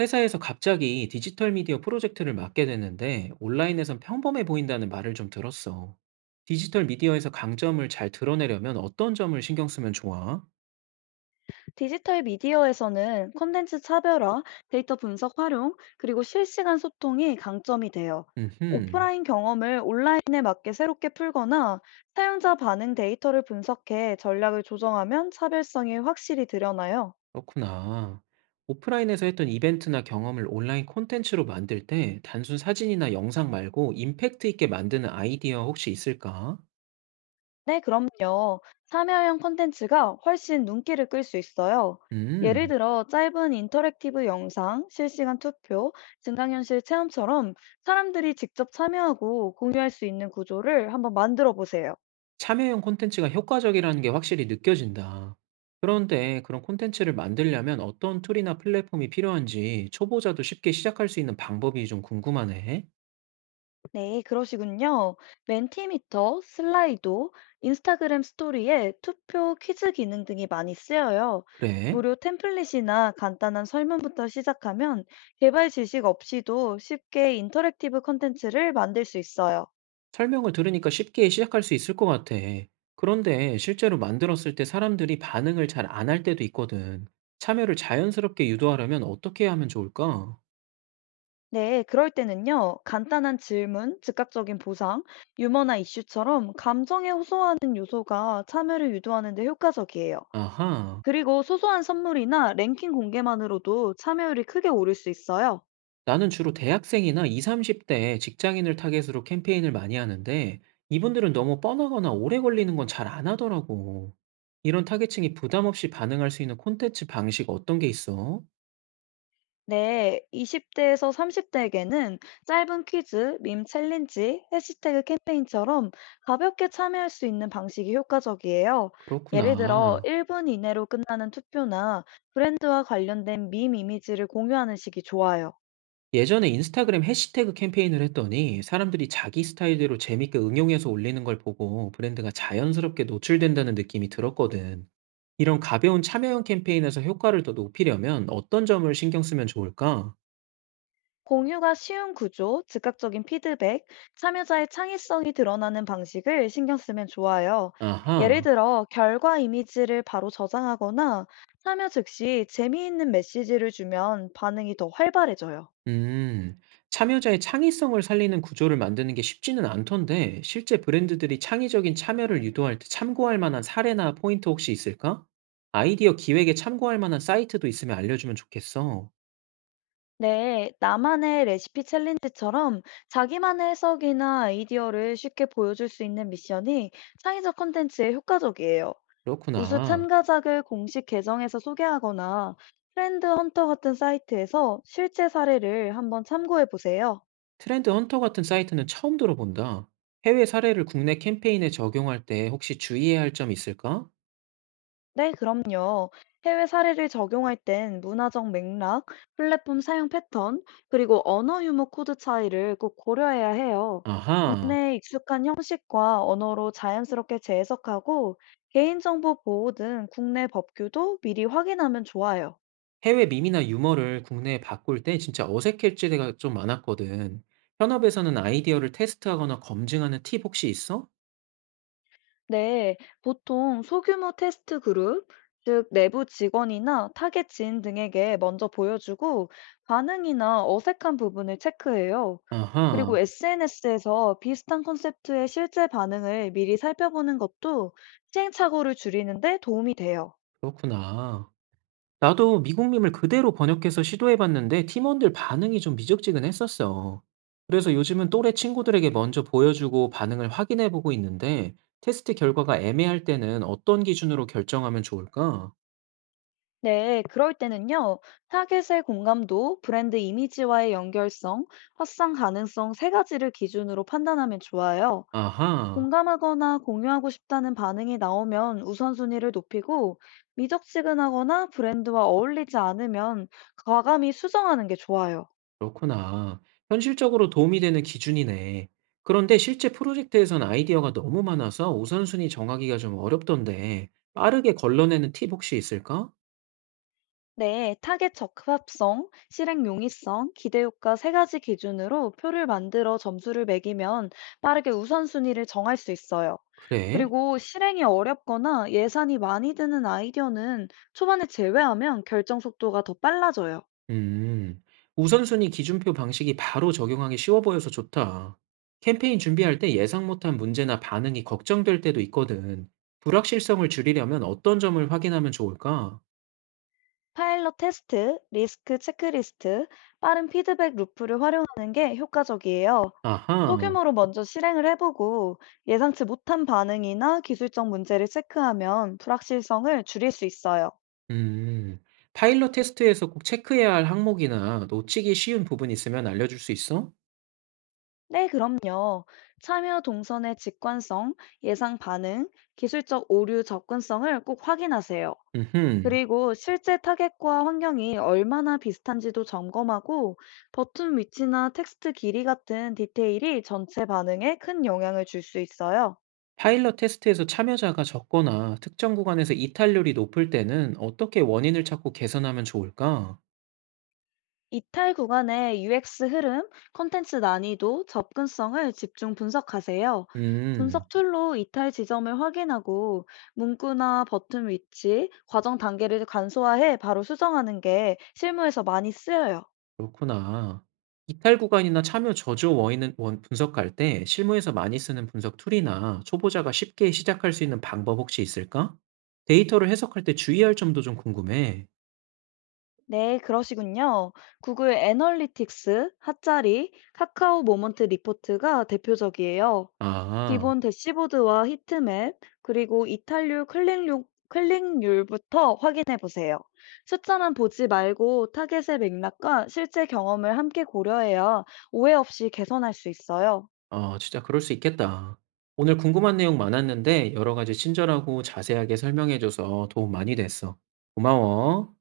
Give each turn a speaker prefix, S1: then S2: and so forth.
S1: 회사에서 갑자기 디지털 미디어 프로젝트를 맡게 됐는데 온라인에선 평범해 보인다는 말을 좀 들었어. 디지털 미디어에서 강점을 잘 드러내려면 어떤 점을 신경 쓰면 좋아?
S2: 디지털 미디어에서는 콘텐츠 차별화, 데이터 분석 활용, 그리고 실시간 소통이 강점이 돼요.
S1: 음흠,
S2: 오프라인 경험을 온라인에 맞게 새롭게 풀거나 사용자 반응 데이터를 분석해 전략을 조정하면 차별성이 확실히 드러나요.
S1: 그렇구나. 오프라인에서 했던 이벤트나 경험을 온라인 콘텐츠로 만들 때 단순 사진이나 영상 말고 임팩트 있게 만드는 아이디어 혹시 있을까?
S2: 네, 그럼요. 참여형 콘텐츠가 훨씬 눈길을 끌 수 있어요. 예를
S1: 음.
S2: 들어, 짧은 인터랙티브 영상, 실시간 투표, 증강현실 체험처럼 사람들이 직접 참여하고 공유할 수 있는 구조를 한번 만들어 보세요.
S1: 참여형 콘텐츠가 효과적이라는 게 확실히 느껴진다. 그런데 그런 콘텐츠를 만들려면 어떤 툴이나 플랫폼이 필요한지 초보자도 쉽게 시작할 수 있는 방법이 좀 궁금하네.
S2: 네, 그러시군요. 멘티미터, 슬라이도, 인스타그램 스토리에 투표 퀴즈 기능 등이 많이 쓰여요.
S1: 그래?
S2: 무료 템플릿이나 간단한 설문부터 시작하면 개발 지식 없이도 쉽게 인터랙티브 콘텐츠를 만들 수 있어요.
S1: 설명을 들으니까 쉽게 시작할 수 있을 것 같아. 그런데 실제로 만들었을 때 사람들이 반응을 잘 안 할 때도 있거든. 참여를 자연스럽게 유도하려면 어떻게 하면 좋을까?
S2: 네, 그럴 때는요, 간단한 질문, 즉각적인 보상, 유머나 이슈처럼 감정에 호소하는 요소가 참여를 유도하는 데 효과적이에요.
S1: 아하.
S2: 그리고 소소한 선물이나 랭킹 공개만으로도 참여율이 크게 오를 수 있어요.
S1: 나는 주로 대학생이나 20, 30대 직장인을 타겟으로 캠페인을 많이 하는데 이분들은 너무 뻔하거나 오래 걸리는 건 잘 안 하더라고. 이런 타겟층이 부담 없이 반응할 수 있는 콘텐츠 방식 어떤 게 있어?
S2: 네, 20대에서 30대에게는 짧은 퀴즈, 밈 챌린지, 해시태그 캠페인처럼 가볍게 참여할 수 있는 방식이 효과적이에요. 예를 들어,
S1: 그렇구나.
S2: 1분 이내로 끝나는 투표나 브랜드와 관련된 밈 이미지를 공유하는 식이 좋아요.
S1: 예전에 인스타그램 해시태그 캠페인을 했더니 사람들이 자기 스타일대로 재밌게 응용해서 올리는 걸 보고 브랜드가 자연스럽게 노출된다는 느낌이 들었거든. 이런 가벼운 참여형 캠페인에서 효과를 더 높이려면 어떤 점을 신경 쓰면 좋을까?
S2: 공유가 쉬운 구조, 즉각적인 피드백, 참여자의 창의성이 드러나는 방식을 신경 쓰면 좋아요. 예를
S1: 아하.
S2: 들어, 결과 이미지를 바로 저장하거나 참여 즉시 재미있는 메시지를 주면 반응이 더 활발해져요.
S1: 음, 참여자의 창의성을 살리는 구조를 만드는 게 쉽지는 않던데, 실제 브랜드들이 창의적인 참여를 유도할 때 참고할 만한 사례나 포인트 혹시 있을까? 아이디어 기획에 참고할 만한 사이트도 있으면 알려주면 좋겠어.
S2: 네, 나만의 레시피 챌린지처럼 자기만의 해석이나 아이디어를 쉽게 보여줄 수 있는 미션이 창의적 콘텐츠에 효과적이에요. 우수
S1: 그렇구나.
S2: 참가작을 공식 계정에서 소개하거나 트렌드 헌터 같은 사이트에서 실제 사례를 한번 참고해 보세요.
S1: 트렌드 헌터 같은 사이트는 처음 들어본다. 해외 사례를 국내 캠페인에 적용할 때 혹시 주의해야 할 점 있을까?
S2: 네, 그럼요. 해외 사례를 적용할 땐 문화적 맥락, 플랫폼 사용 패턴, 그리고 언어 유무 코드 차이를 꼭 고려해야 해요.
S1: 아하.
S2: 국내에 익숙한 형식과 언어로 자연스럽게 재해석하고 개인정보 보호 등 국내 법규도 미리 확인하면 좋아요.
S1: 해외 밈이나 유머를 국내에 바꿀 때 진짜 어색해질 때가 좀 많았거든. 현업에서는 아이디어를 테스트하거나 검증하는 팁 혹시 있어?
S2: 네, 보통 소규모 테스트 그룹, 즉 내부 직원이나 타겟 지인 등에게 먼저 보여주고 반응이나 어색한 부분을 체크해요.
S1: 아하,
S2: 그리고 SNS에서 비슷한 컨셉트의 실제 반응을 미리 살펴보는 것도 시행착오를 줄이는데 도움이 돼요.
S1: 그렇구나. 나도 미국 밈을 그대로 번역해서 시도해봤는데 팀원들 반응이 좀 미적지근했었어. 그래서 요즘은 또래 친구들에게 먼저 보여주고 반응을 확인해보고 있는데 테스트 결과가 애매할 때는 어떤 기준으로 결정하면 좋을까?
S2: 네, 그럴 때는요, 타겟의 공감도, 브랜드 이미지와의 연결성, 확산 가능성 세 가지를 기준으로 판단하면 좋아요.
S1: 아하.
S2: 공감하거나 공유하고 싶다는 반응이 나오면 우선순위를 높이고 미적지근하거나 브랜드와 어울리지 않으면 과감히 수정하는 게 좋아요.
S1: 그렇구나. 현실적으로 도움이 되는 기준이네. 그런데 실제 프로젝트에선 아이디어가 너무 많아서 우선순위 정하기가 좀 어렵던데, 빠르게 걸러내는 팁 혹시 있을까?
S2: 네, 타겟 적합성, 실행 용이성, 기대 효과 세 가지 기준으로 표를 만들어 점수를 매기면 빠르게 우선순위를 정할 수 있어요.
S1: 그래?
S2: 그리고 실행이 어렵거나 예산이 많이 드는 아이디어는 초반에 제외하면 결정 속도가 더 빨라져요.
S1: 음, 우선순위 기준표 방식이 바로 적용하기 쉬워 보여서 좋다. 캠페인 준비할 때 예상 못한 문제나 반응이 걱정될 때도 있거든. 불확실성을 줄이려면 어떤 점을 확인하면 좋을까?
S2: 파일럿 테스트, 리스크 체크리스트, 빠른 피드백 루프를 활용하는 게 효과적이에요.
S1: 아하.
S2: 소규모로 먼저 실행을 해보고 예상치 못한 반응이나 기술적 문제를 체크하면 불확실성을 줄일 수 있어요.
S1: 음. 파일럿 테스트에서 꼭 체크해야 할 항목이나 놓치기 쉬운 부분이 있으면 알려줄 수 있어?
S2: 네, 그럼요. 참여 동선의 직관성, 예상 반응, 기술적 오류 접근성을 꼭 확인하세요.
S1: 음흠.
S2: 그리고 실제 타겟과 환경이 얼마나 비슷한지도 점검하고 버튼 위치나 텍스트 길이 같은 디테일이 전체 반응에 큰 영향을 줄 수 있어요.
S1: 파일럿 테스트에서 참여자가 적거나 특정 구간에서 이탈률이 높을 때는 어떻게 원인을 찾고 개선하면 좋을까?
S2: 이탈 구간의 UX 흐름, 콘텐츠 난이도, 접근성을 집중 분석하세요.
S1: 음,
S2: 분석 툴로 이탈 지점을 확인하고 문구나 버튼 위치, 과정 단계를 간소화해 바로 수정하는 게 실무에서 많이 쓰여요.
S1: 그렇구나. 이탈 구간이나 참여 저조 원인은 원 분석할 때 실무에서 많이 쓰는 분석 툴이나 초보자가 쉽게 시작할 수 있는 방법 혹시 있을까? 데이터를 해석할 때 주의할 점도 좀 궁금해.
S2: 네, 그러시군요. 구글 애널리틱스, 핫자리, 카카오 모먼트 리포트가 대표적이에요.
S1: 아.
S2: 기본 대시보드와 히트맵, 그리고 이탈률 클릭률, 클릭률부터 확인해 보세요. 숫자만 보지 말고 타겟의 맥락과 실제 경험을 함께 고려해야 오해 없이 개선할 수 있어요.
S1: 아 진짜 그럴 수 있겠다. 오늘 궁금한 내용 많았는데 여러 가지 친절하고 자세하게 설명해 줘서 도움 많이 됐어. 고마워.